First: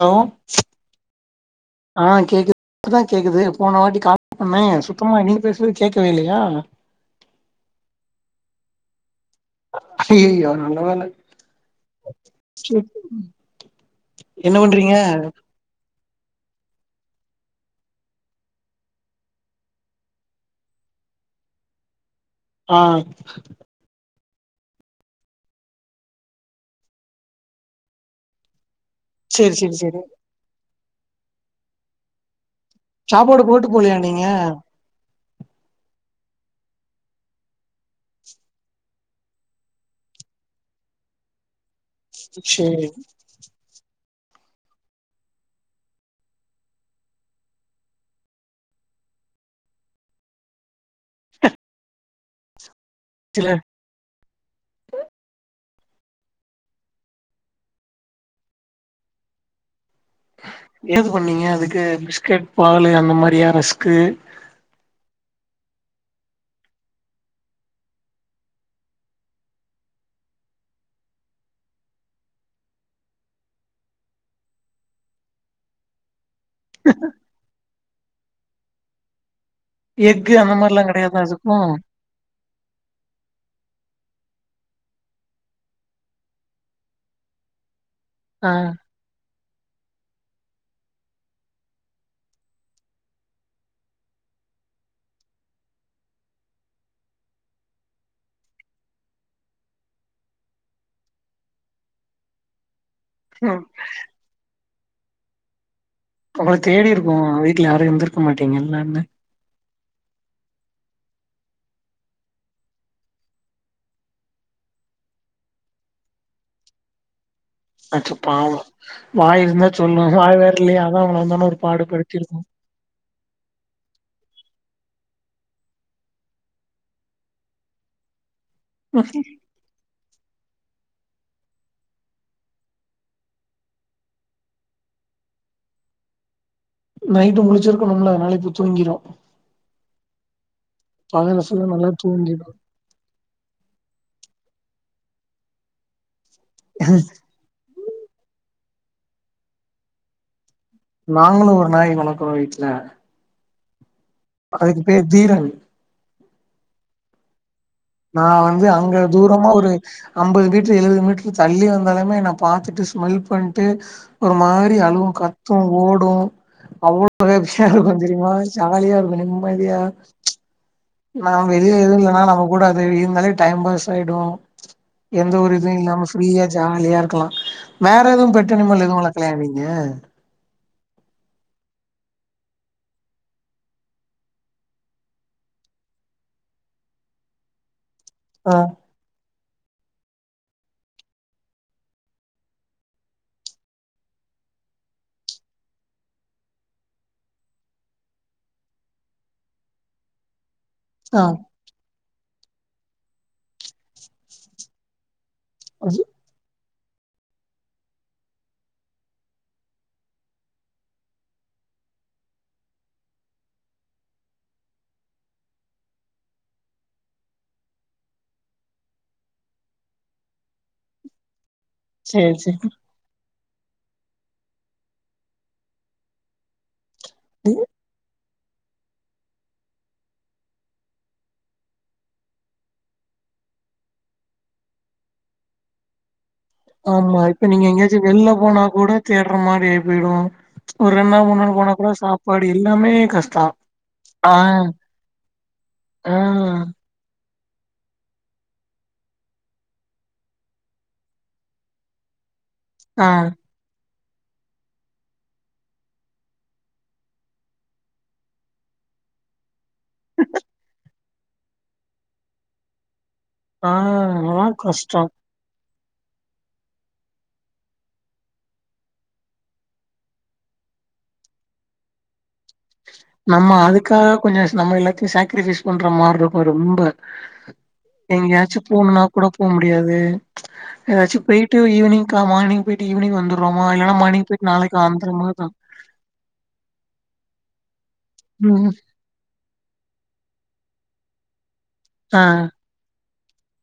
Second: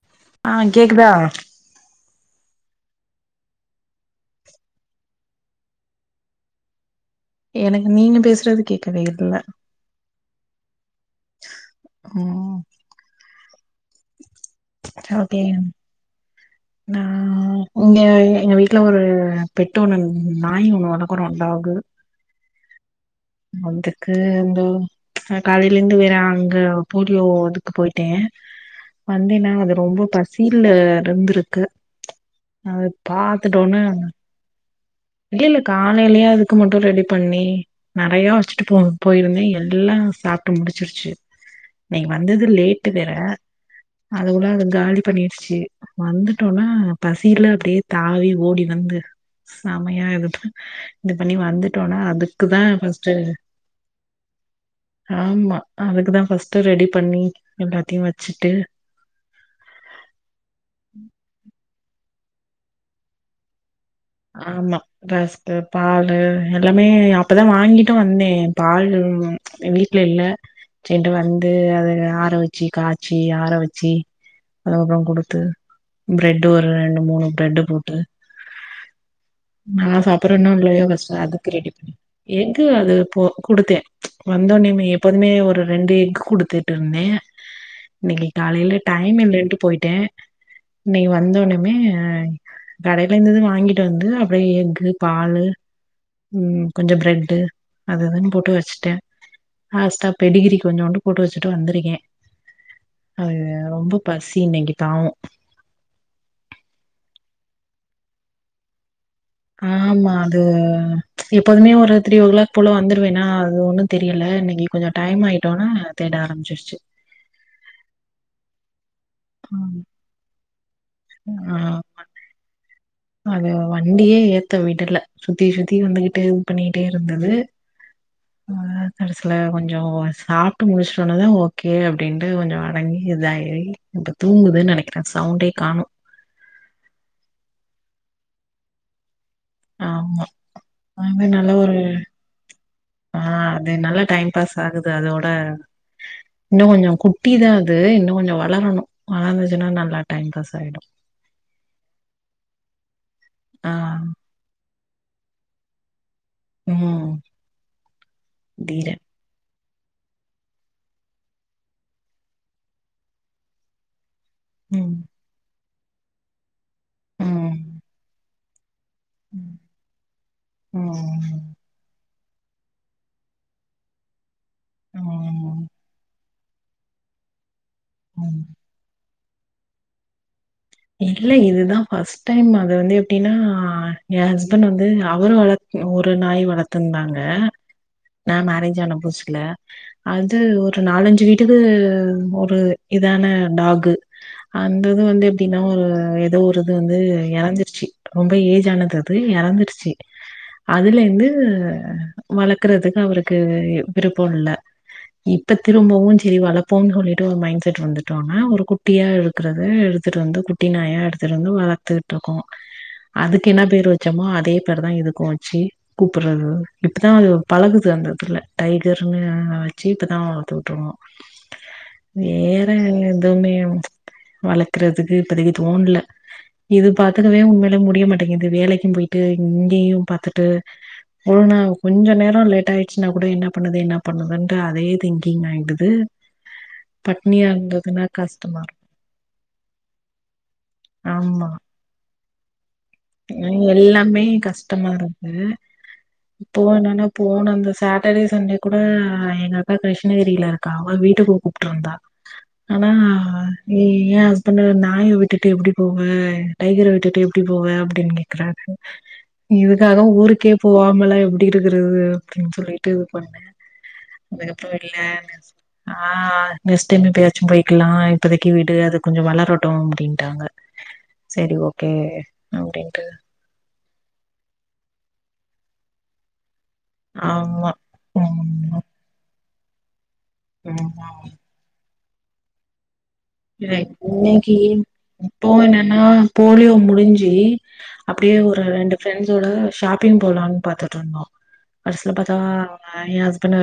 Hello ஆ கேக்குதா ஆ கேக்குது இப்பதா கேக்குது போன வாட்டி கால் பண்ணே சுத்தமா நீங்க பேஸ்னது கேக்கவே இல்லையா எனக்கு நீங்க பேசறது கேக்கவே இல்ல அய்யய்யோ நல்ல வேல ம் என்ன பண்றீங்க ஓகே நா இங்க எங்க வீட்ல ஒரு பெட்டு ஒண்ணு நாய் ஒண்ணு வளக்குறோ டாகு ஆ அந்துக்கு எந்தோ ஆ காலைலருந்து வேற அங்க போலியோ இதுக்கு போயிட்டே சேரி [unintelligible] அது சேரி சேரி ரொம்ப பசில்ல இருந்திருக்கு அது சாப்பாடு போட்டு பாத்துட்டோன்ன [unintelligible] இல்ல இல்ல காலையிலயே அதுக்கு மட்டு ரெடி பண்ணி நெறையா வச்சுட்டு போ போயிருந்தே எல்லா சாப்ட்டு முடிச்சிருச்சு இன்னைக்கு வந்தது சேரி லேட்டு வேற அதுக்குள்ள அத காலி பண்ணிடுச்சு வந்துட்டோன்னா பசில அப்டியே தாவி ஓடி வந்து [unintelligible] இது பண்ணி வந்துட்டோம்னா அதுக்குதா ஃபர்ஸ்ட்டு இல்ல ஆமா அதுக்கு தா ஃபர்ஸ்ட்டு ரெடி பண்ணி எல்லாத்தையு வச்சுட்டு ஏது பண்ணீங்க அதுக்கு பிஸ்கட் பாலு அந்த மாரியா ரஸ்க்கு ஆமா ரஸ்கு பால்லு எல்லாமே அப்பதா வாங்கிட்டு வந்தே பால் வீட்டுல இல்ல செரிண்டு வந்து அத ஆற வச்சு காய்ச்சி ஆற வச்சு [unintelligible] குடுத்து பிரெட் ஒரு ரெண்டு மூணு பிரெட்ட போட்டு நா எக்கு சாப்புறன்னோ அந்த மாரிலா இல்லையோ ஃபர்ஸ்ட் கெடையாதா அதுக்கு ரெடி பண்ணி எஃகு அது போ குடுத்தே வந்தோனிமே எப்போதுமே ஒரு ரெண்டு எக் குடுத்துட்டு இருந்தே இன்னைக்கு ஆ காலேல டைம் இல்லட்டு போய்ட்டே இன்னைக்கி வந்தோனுமே கடையில இருந்து வாங்கி ட்டு வந்து அப்டியே எஃகு பால்லு ம் கொஞ்சோ பிரட்டு அது இதுன் போட்டு வச்சுட்டே லாஸ்ட்ட பெடிகிரி கொஞ்சுண்டு போட்டு வச்சுட்டு வந்திருக்கே அது ம். ரொம்ப பசி இன்னைக்கி பாவு உங்கள தேடி இருக்கு வீட்ல யாரு இருந்திருக்க மாட்டீங்கல்லனு ஆமா அது எப்போதுமே ஒரு த்ரீ ஓ கிளாக் போல வந்துருவேன்னா அது ஒண்ணு தெரியல இன்னைக்கு கொஞ்சோ டைம் ஆயிட்டோம்னா தேட ஆரம்பிச்சிருச்சு அச்சோ பாவோ வாய் ஆ. இருந்தா சொல்லு வாய் வேற இல்லயா அதா உங்கள வந்தோன்னா ஆ ஒரு பாடு படுத்திருக்கு அது வண்டியே ஏத்த விடல சுத்தி சுத்தி வந்துகிட்டு இது பண்ணிட்டே இருந்தது ஆ கடைசில கொஞ்சோ வா சாப் தூங்கவெச்ட்டோனதா ஓகே அப்டின்ட்டு கொஞ்சோ அடங்கி இதாயி இப்போ தூங்குது நெனைக்கிற சவுண்டே காணோ நைட்டு முடிச்சிருக்கணும்ல அதனால இப்ப தூங்கிடு ஆமா அதுமெர் பகல நல்ல ஃபுல்லா ஒரு நல்லா தூங்கிடு ஆ அது நல்ல டைம் பாஸ் ஆகுது அதோட இன்னு கொஞ்சோ குட்டிதா அ து இன்ன கொஞ்சோ வளரணு வளந்துச்சுன்னா நல்லா டைம் பாஸ் ஆயிடு நாங்களு ஒரு நாய் வளக்குறோ வீட்ல ஆ அதுக்கு பேர் தீரன் ம் நா வந்து அங்க தீரன் தூரமா ஒரு அம்பது மீட்டர் எழுபது மீட்டர் தள்ளி வந்தாலுமே என்ன பாத்துட்டு ஸ்மெல் பண்ட்டு ஒரு மாரி ம் அழுவு கத்து ஓடு அவ்ளோ வேடிக்கையா ம் இருக்கு தெரியுமா ஜாலியா இரு க்கு ம் நிம்மதியா [unintelligible] நா வெளிய எது இல்லைனா நம்ம கூட அது இருந்தாலே டைம் பாஸ் ஆயிடு எந்த ஒரு ம் இதுவு இல்லாம ஃப்ரீயா ஜாலியா இருக்கலா வேற எதுவு ம் பெட் அனிமல் எது வள ப்பலயா நீங்க இல்ல இதுதா ஃபர்ஸ்ட் டைம் அது வந்து எப்டின்னா எ ஹஸ்பண்ட் வந்து அவரு வள ஒரு நாய் வளத்திருந்தாங்க நா ஆ மேரேஜ் ஆன புதுசுல அது ஒரு நாலஞ்சு வீட்டுக்கு ஒரு இதான டாகு அந்த இது வந்து எப்டின்னா ஒரு ஏதோ ஒரு இது வந்து எறந்திருச்சு ரொம்ப ஏஜ் ஆனது அது எறந்துருச்சு அதுல ஆ இருந்து வளக்குறதுக்கு அவருக்கு விருப்பம் இல்ல இப்ப திரும்பவும் செரி வளப்போம்ன் சொல்லிட்டு ஒரு மைண்ட் செட் வந்துட்டோனா ஒரு குட்டியா இருக்குறத எடுத் எடுத்து வந்து குட்டி நாயா எடுத்துட்டு வந்து வளத்துகிட்டு இருக்கோம் அதுக்கு என்ன பேரு வச்சமோ அதே பேருதா இதுக்கும் வச்சு கூப்பிடுறது இப்பதான் அது பழகுது அந்த இதுல டைகர்னு வச்சு இப்பதான் கூப்பிடுவோம் சேரி சேரி வேற எதுவுமே வள க்குறதுக்கு இப்பதைக்கு தோண்ல இது பாத்துக்கவே உண்மையிலே முடியமட் டேங்குது வேலைக்கும் போயிட்டு இங்கேயும் பாத்துட்டு ஒரு நாள் கொஞ்சம் நேரம் லேட் ஆயிடுச்சுனா கூட என்ன பண்ணுது என்ன பண்ணுதுன்ட்டு அதே திங்கிங் ஆயிடுது ஆமா பட்னியா இப்ப நீங்க எங்கயாச்சும் இருந்ததுன்னா வெளில கஷ்டமா போனா இருக்கு கூட தேட்ற மாரி ஆய் போய்டு ஒரு ரெண்நாள் மூண்நாள் போனா கூட சாப்பாடு எல்லாமே கஷ்டோ அ எல்லாமே ஆ கஷ்டமா இருப்பு ஆ போனன்னா போன அந்த சாட்டர்டே சண்டே கூட எங்க அக்கா கிருஷ்ணகிரில இருக்கா அவ வீட்டுக்கு கூப்ட்ருந்தா ஆனா ஆ ம் ஏ ஹஸ்பண்டு நாய விட்டுட்டு எப்டி போவ டைகர விட்டுட்டு எப்டி போவ அப் அப்டினு கேக்குறாரு இதுக்காக ஊருக்கே போவாமல்லாம் எப்புடி இருக்குறது அப்புடின்னு சொல்லி ட்டு இது பண்ணேன் ஆ அதெல்லா அதுக்கப்புறம் கஷ்டோ இல்ல சொ ஆ நெக்ஸ்ட் டைம் எப்பயாச்சும் போய்க்கலா இப்பதைக்கு விடு அது கொஞ்சோ வளரட்டும் அப்டின்ட்டாங்க சேரி ஓகே அப்டின் நம்ம அதுக்காக கொஞ்சம் நம்ம எல்லாத்தையும் சேக்ரிபைஸ் பண்ற மாதிரி இருக்கும் ரொம்ப ஆமா எங்கயாச்சும் ஆமா போணுனா கூட போ முடியாது ஆமா ஏதாச்சும் போயிட்டு ஈவினிங் கா மார்னிங் போயிட்டு ஈவினிங் வந்துரு ம் இன்னைக்கு இப்போ என்னன்னா போலியோ முடிஞ்சு அப்டியே ஒரு ம் ரெண்டு ஃப்ரெண்ட்ஸோட ஷாப்பிங் போலாம்னு பாத்துட்டு இருந்தோம் கடைசில ஆ பாத்தா அ எ ஹஸ்பண்ட்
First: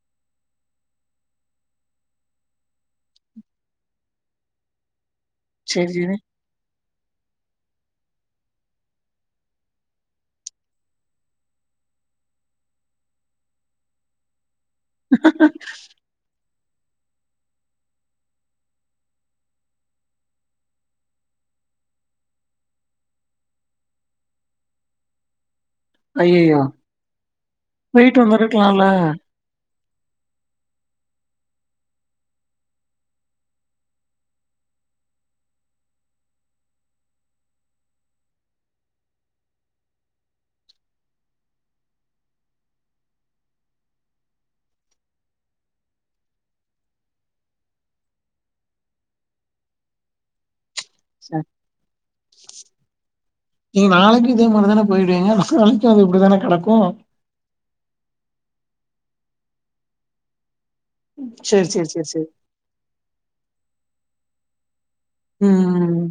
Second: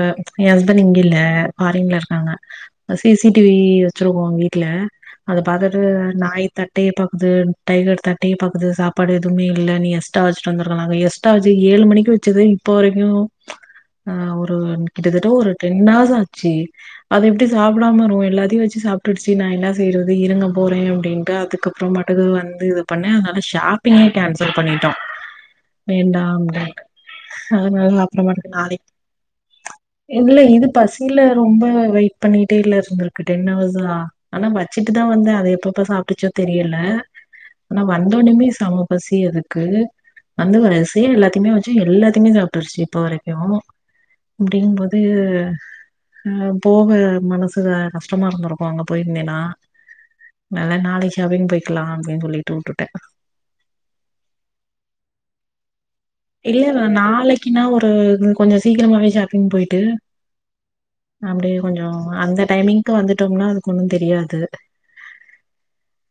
எ ஹஸ்பண்ட் இங்கில்ல ஃபாரின்ல இருக்காங்க சிசிடிவி வச்சிருக்கோ வீட்ல அத பாத்துட்டு சேரி சேரி நாய் த ட்டே பாக்குது டைகர் தட்டே பாக்குது சாப்பாடு எதுமே இல்ல நீ எஸ்டா வச்சுட்டு வந்துருக்கலா எஸ்டா வச்சி ஏழு மணிக்கு வச்சது இப்போ வரைக்கும் ஆ ஒரு கிட்டத்தட்ட ஒரு டென்ஹார்ஸ் ஆச்சு அது எப்புடி சாப்பிடாம வரும் எல்லாத்தையும் வச்சு சாப்பிட்டு ச்சு நா என்ன செய்யறது இருங்க போறே அப்டின்ட்டு அதுக்கப்புறோ பாட்டக்கு வந்து இது பண்ணே அதனால ஷா ஷாப்பிங்கே கேன்சல் பண்ணிட்டோம் வேண்டாம் ஐயையோ அப்டின்ட்டு அதனால போயிட்டு அப்புறமேட்டைக்கு நாளைக் வந்திருக்கலால்ல இல்ல இது பசியில ரொம்ப வெயிட் பண்ணிட்டே இல்ல இருந்திருக்கு டென் ஹவர்ஸா ஆனா வச்சுட்டுதா வந்த அது எப்பப்ப சாப்ட்டுச்சோ தெரியல ஆனா வந்தோனுமே செமபசி அதுக்கு வந்து அத செய்றது எல்லாத்தையுமே வச்சு எல்லாத்தையுமே சாப்புட்டுருச்சு இப்போ வரைக்கு அப்புடிங்கும் போது ஆ போக மனசுல கஷ்டமாருந்துருக்கு அங்க போய்ருந்தேனா நல்லா நாளைக்கி அதையு போய்க்கலா அப்டின் சொல்லீட்டு உட்டுட்டே நீங்க நாளைக்கியு இதே மாரிதான போய்டுவீங்க து அப்ப இப்டிதான கெடக்கு இல்லல நாளைக்கின்னா ஒரு கொஞ்சோ சீக்கரமாவே ஷாப்பிங் போயிட்டு அப்டியே சேரி கொஞ்சோ சேரி சேரி சேரி அந்த டைமிங்க்கு வந்துட்டோம்னா அதுக்கு ஒன்னு தெரியாது ம் ம்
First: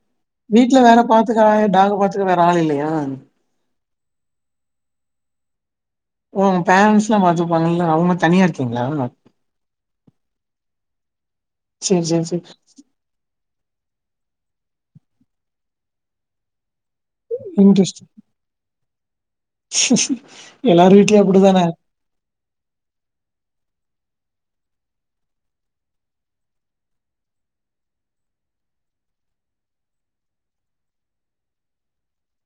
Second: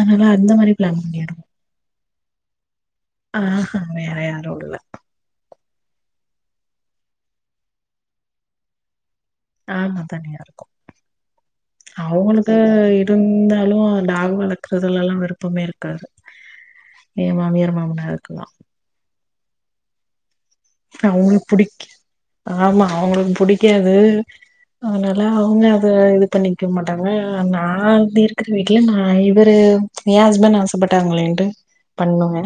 அதனால அந்த மாரி வீட்ல வேற பிளான் பண்ணிடுவோ பாத்துக்கா டாக்க பாத்துக்க வேற ஆள் இல்லையா ஆ வேற யாருல்ல ஓ உங்க பேரன்ட்ஸ்ல்லா பாத்துப்பாங்கள்ள அவுங்க தனியா இருக்கீங்களா ஆமா தனியாருக்கோ சேரி சேரி சேரி அவங்களுக்கு இப் ட்டுன்ந்தாலு டாகு வளக்கறதெல்லா விருப்பமே இருக்காது எ மாமியர் இன்ட்ரெஸ்டிங் மாமனாருக்கெல்லா எல்லார் வீட்லயு அவுங்களுக்கு அப்டிதான புடிக் ஆமா அவுங்களுக்கு புடிக்காது அதனால அவுங்க அத இது பண்ணிக்க மாட்டாங்க நா வந்து இருக்கற வீட்ல நா இவரு எ ஹஸ்பண்ட் ஆசப்பட்டாங்களேன்ட்டு பண்ணுவே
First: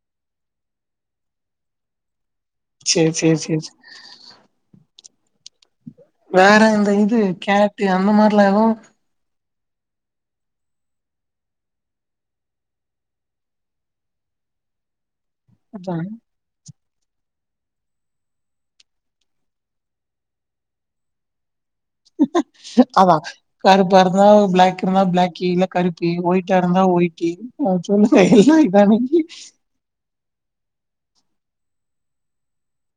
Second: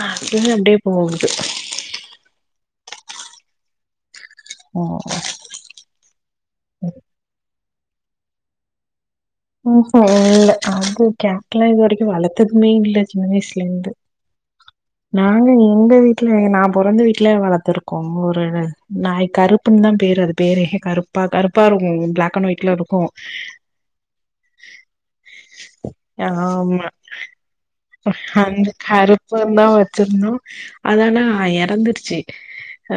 அ ம் அப்டியே போகுது செர் செர் செர் ஓ வேற இந்த இது கேட் அந்த மாரிலா எதுவு ம்ஹும் இல்ல அது கேட்டலா இது வரைக்கு வளத்ததுமே இல்ல சின்ன வயசுலருந்து நாங்க எங்க அதா வீட்டுல நா பொறந்த வீட்ல வளத் துருக்கோ ஒரு நாய் கருப்புன்னு தா பேரு அது பேரே கருப்பா கருப்பு பாருங்கேயன் அதா கருப்பாருந்தா பிளாக்குருந்தா பிளாக்கி இல்ல கருப் க்கி ஒயிட்டா இருந்தா ஆமா ஒய்ட்டி சொல்லுவாயிங்கள்ல அந்த இதானக்கி கருப்புன் தா வச்சிருந்தோ அதனா எறந்துருச்சு ஆ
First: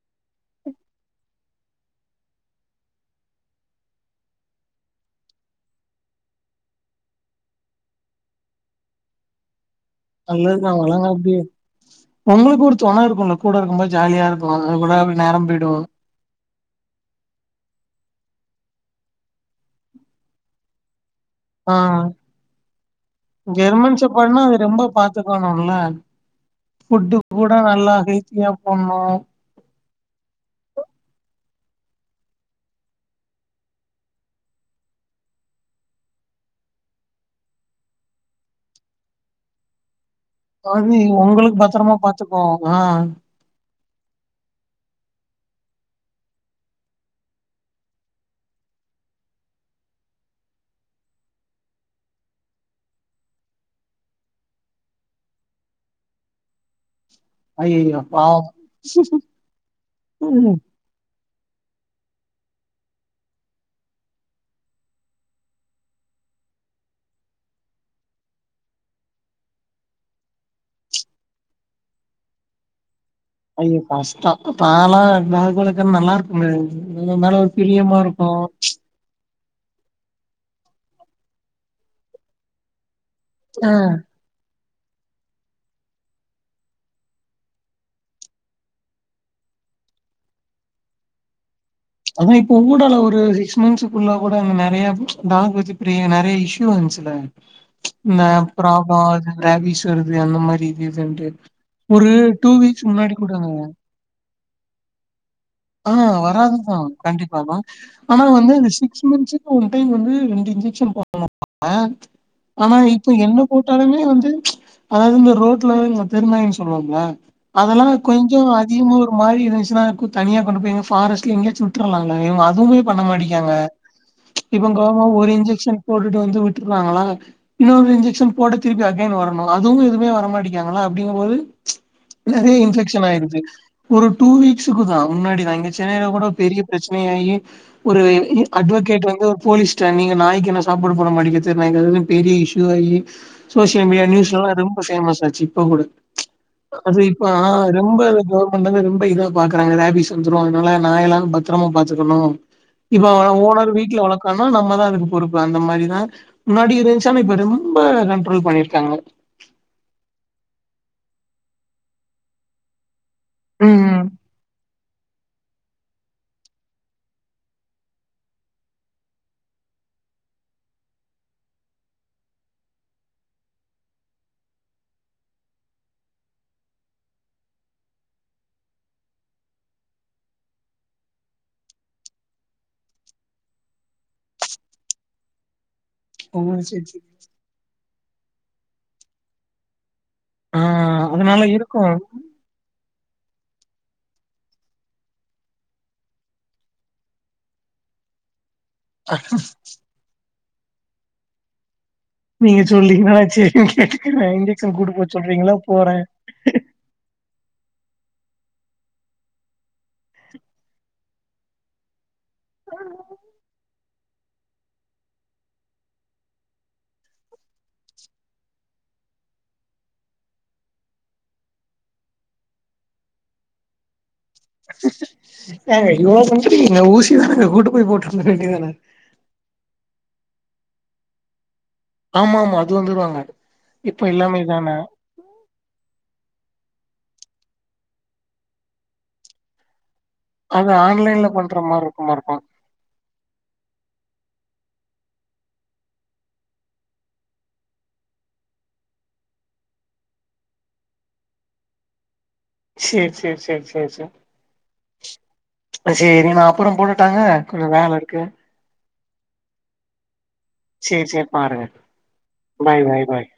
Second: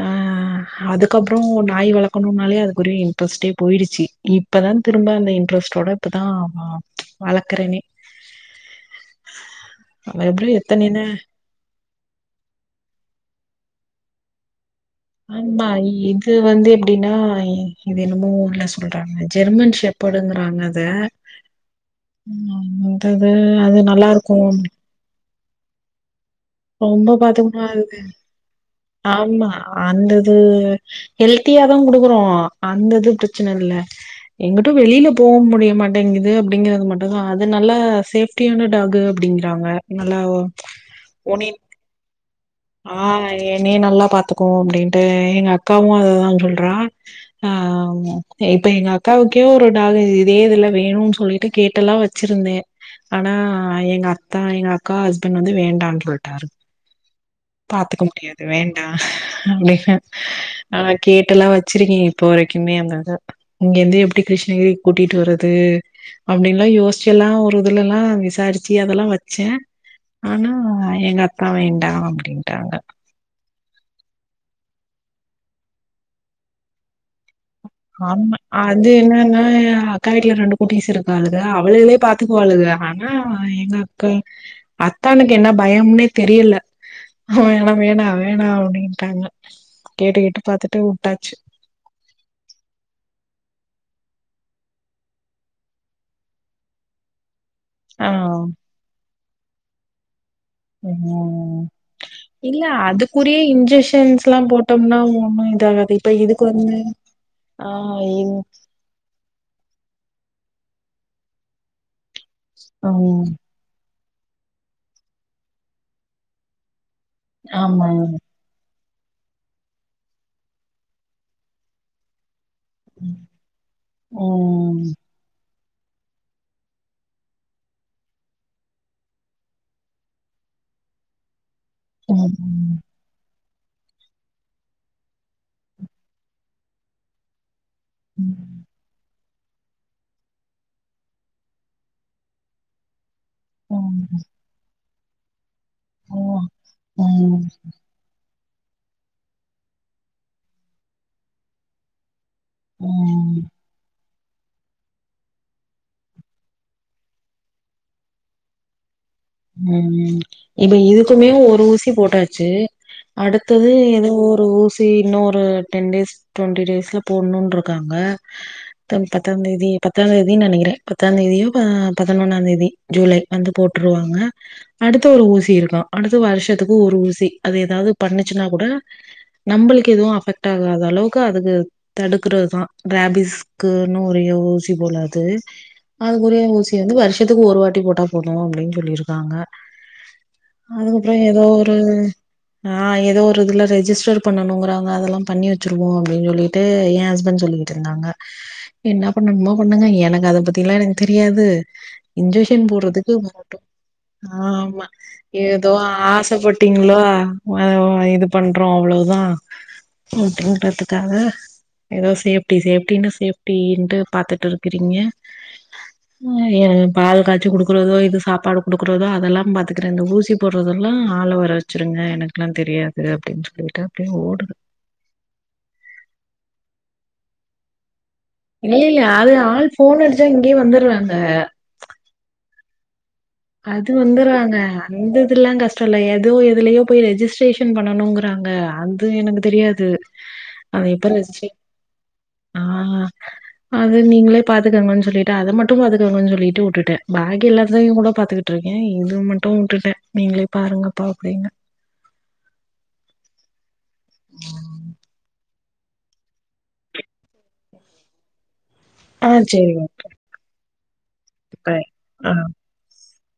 அதுக்கப்புறோ நாய் வளக்கணுன்னாலே அதுக்கு ஒரு இன்ட்ரெஸ்டே போயிடுச்சு இப் பதா திரும்ப அந்த இன்ட்ரெஸ்டோட இப்பதா வளக்கறனே அதுக்கப்றோ நல்லதுதா எத்தனைன வளங்க அப்டியே உங்களுக்கு ஒரு தொண இருக்குல்ல கூட இருக்கும் போது ஜாலியாருக்கலா ஆமா இது இது வந்து எப்டின்னா இது என்னமோ ஊர்ல சொல்றாங்க ஜெர்மன் ஷெப்பர்ட்டுங்குறாங்க அத ஆ ம் ம் இது அது நல்லாருக்கு த்துக்கணுன்னா ரொம்ப ஃபுட்டு கூட பாத்துக்கமா நல்லா இருக்கு ஹெல்த்தியா போட்னு ஆமா அந்த இது ஹெல்த்தியாதா குடுக்குறோ அந்த இது பிரச்சனல்ல எங்கிட்டு வெளியில போக முடிய மாட்டேங்கிது அப்படிங்கறது மட்டும்தா அது நல்லா சேஃப குட்டியான டாகு அப்டிங்கறாங்க நல்லா அது உன்னை உங்களுக்கு பத்துரமா பாத்துக்கோவாங்க ஆ என்னைய நல்லா பாத்துக்கு அப்டின்ட்டு எங்க அக்காவு அதுதா சொல்றா ஆ இப்ப எங்க அக்காவுக்கே ஒரு டாகு இதே இதுல வேணுன்னு சொல்லிட்டு கேட்டல்லா வச் வச்சிருந்தே ஆனா எங்க அத்தா எங்க அக்கா ஹஸ்பண்ட் வந்து வேண்டானு சொல்லிட்டாரு ஐயையோ பாத்துக்க முடியாது பாவம் வேண்டா லைப்ப ம் ஆனா கேட்டு எல்லா வச்சிருக்கே இப்போ வரைக்குமே அந்தத இங்க இருந்து எப்டி கிருஷ்ணகிரிக்கு கூட்டிட்டு வர்றது அப்டின்ல்லாம் யோசிச்ச எல்லா ஒரு இதுல எல்லா விசாரிச்சு அதெல்லா வச்சே ஆனா எங்க அக்கா வேண்டா அப்டின்ட்டாங்க ஐயோ கஷ்டம் தாலா டாக் வளக்க நல்லா இருக்குமே இன்னு மேல பிரியமா இருக்கு ஆமா அந் இது என்னன்னா அக்கா வீட்டுல ரெண்டு குட்டிஸ் இருக்காளுங்க அவளுகளே பாத்துக்குவளுங்க ஆனா ஆ எங்க அக்கா அத்தானுக்கு என்ன பயம்னே தெரியல அவங்க எல்லா வேணா வேணா அப்டின்ட்டாங்க கேட்டு கேட்டு பாத்துட்டு வுட்டாச்சு அதா இப்ப ஊடால ஒரு சிக்ஸ் மந்த்த்ஸ் குள்ள கூட அந்த நிறைய டாக் வச்சு பெரிய நெறைய இஷ்யூ வந்துச்சுல ஆ என்ன ப்ராப்ள அது ரபீஸ் வருது அந்த மாரி இது இதுன்ட்டு ம் ஒரு இல்ல வீக்ஸ் முன்னாடி அதுக்குரியே கூடங்க. இன்ஜெக்ஷன்ஸ் எல்லா போட்டோம்னா ஒண்ணு இது ஆகாது இப்ப இதுக்கு வந்து ஆ கண்டிப்பாப்பா ஆ இ ஆனா வந்து இந்த சிக்ஸ் மந்த்ஸ் போன டைம் வந்து ரெண்டு இன்ஜெக்ஷன் போட்டாங்க ஆனா இப்ப ம் என்ன போட்டாலுமே வந்து அதாவது இந்த ரோட்ல தெரு நாய்ன்னு சொல்லுவாங்கல அதெல்லா ஆமா. கொஞ்சோ அதிகமா ஒரு மாரி இருந்துச்சுன்னா தனியா கொண்டு போய் எங்க ஃபாரஸ்ட் டுல எங்காச்சு விட்ருலால்ல இவங்க அதுவுமே பண்ண ம். மாட்டிக்காங்க இப்ப இங்க ம். ஒரு இன்ஜெக்ஷன் போட்டுட்டு வந்து விட்டுருறாங்களா இன்னொரு இன்ஜெக்ஷன் போட்ட திருப்பி அகைன் வரணு அதுவு எதுவுமே வர மாட்டக்காங்களா அப்டிங்கும் போது நெறைய ம். இன்பெக்க்ஷன் ஆயிருது ஒரு டூ வீக்ஸுக்கு தா முன்னாடி தா எங்க சென்னைல கூட பெரிய பிரச்சனை ஆகி ஒரு ம். அட்வகேட் வந்து ஒரு போலீஸ் சா நீங்க நாய்க்கி என்ன சாப்பாடு போட மாட்டிங்க தெரு நாயிகளுக்குன்னு பெரிய இஷயூ ஆகி சோசியல் மீடியா ம். நியூஸ் எல்லா ரொம்ப ஃபேமஸ் ஆச்சு இப்போ கூட அது இப்ப ம். ஆ ரொம்ப இது கவர்மெண்ட்ல இந்து ரொம்ப இதா பாக்குறாங்க ரேபீஸ் வந்துரு அதானல நாய எல்லா பத்திரமா பாத்துக்கணு இப்ப ஓனர் வீட்ல வளர் கனா நம்மதா அதுக்கு பொறுப்பு அந்த மாரிதா முன்னாடி இருந்துச்சு ஆனா இப்ப ரொம்ப கண்ட்ரோல் பண்ணிருக்காங்க ம் ம் இப்ப இதுக்குமே ஒரு ஊசி போட்டாச்சு அடுத்தது ம் எதோ ஒரு ஊ சி இன்னு ஒரு டென் டேஸ் டுவெண்ட்டி டேஸ்ல போடணுனு இருக்காங்க பத்து பத்தாம் தேதி பத்தாம் தேதினு நெனைக்கிறே பத்தாம் தேதியோ ப பதினொன்னா தேதி ஜூலை வந்து போட்டுருவாங்க அடுத்த ஒரு ஊசி இருக்கு அடுத்த வருஷத்துக்கு ஒரு ஊசி அது ஏதாவது பண்ணுச்சுன்னா கூட நம்பளுக்கு எதுவு அஃபெக்ட் ஆகாத அளவுக்கு அதுக்கு தடுக்கறதுதா ராபிஸ்க்கன்னு ஒரு ஊசி போலது ஓ அதுக்குரிய ஊசிய செரி வந்து செரி வருஷத்துக்கு ஒரு வாட்டி போட்டா போது அப்டின் சொல்லிருக்காங்க ஆ அதுக்கப்புறோ அதனால ஏதோ ஒரு இருக்கு அ ஏதோ ஒரு இதுல ரெஜிஸ்டர் பண்ணணுங்கறாங்க அதெல்லா பண்ணி வச்சிருவோ அப்டின்னு சொல்லிட்டு எ ஹஸ்பண்ட் சொல் னாங்க [inaudible] என்ன பண்ணணுமா பண்ணுங்க எனக்கு அத பத்திலா எனக்கு தெரியாது நீங்க இன்ஜெக்ஷன் சொல்றீங்கன்னா போடுறதுக்கு நான் வரட்டு சரின்னு கேட்டுக்கிறேன் இன்ஜெக்ஷன் ஆமா கூட்டு போக சொல்றீங்களா ஏதோ போறேன் ஆசைப்பட் டீங்களா அ இது பண்றோ அவ்ளோதா அப்டின்றதுக்காக எதோ சேஃப்டி சேஃப்டினு சேஃப்டின்ட்டு பாத்துட்ருக் ரிங்க ஏ பால் காய்ச்சி கொடுக்கறதோ இது சாப்பாடு கொடுக்குறதோ அதெல்லாம் பாத்துக்குறேன் இந்த ஊசி குடுகுறதோ அதெல்லாம் பாத்துகுரேன் இந்த ஊசி போடுறதெல்லாம் ஆள வர வச்சருங்க எனக்கலாம் தெரியாது அப்படின்னு சொல்லிட்டு அப்படியே ஓடுது ஏங்க இவ்ளோ செஞ்சிடீங்க ஊசிதானங்க கூட்டு போய் போட்றுக்க வேண்டிதானே எ அது ஆள் ஃபோன் அடிச்சா இங்கேயே வந்துடுறாங்க ஆமாமா அது வந்துருவாங்க அது இப்ப எல்லாமே வந்துருவாங்க இதானே அந்த இதுல்லாம் கஷ்ட ரல ஏதோ எதுலயோ போய் ரெஜிஸ்ட்ரேஷன் பண்ணனும்ங்கறாங்க அது எனக்கு தெரியாது அது எப்ப ஆன்லைன்ல ரெஜிஸ்ட்ரே பண்ற மாதிரி இருக்கும் மாரி இருக்கும் ஆ அது நீங்களே பாத்துக்கோங்கன்னு சொல்லிட்டு அத மட்டும் பாத்துக்கோங்கன்னு சொல்லிட்டு விட்டுட்டேன் பாகி எல்லாத்தையும் கூட பாத்துக்கிட்டு இருக்கேன் இது மட்டும் விட்டுட்டேன் நீங்களே பாருங்கப்பா அப்படின்னு செர் செர் செர் செர் ச் செரி நா அப்புறம் போடட்டாங்க கொஞ்சம் வேல இருக்கு ஆ செரி ஓகெ செர் செர் பாருங்க ஆ. பாய் பாய் பாய்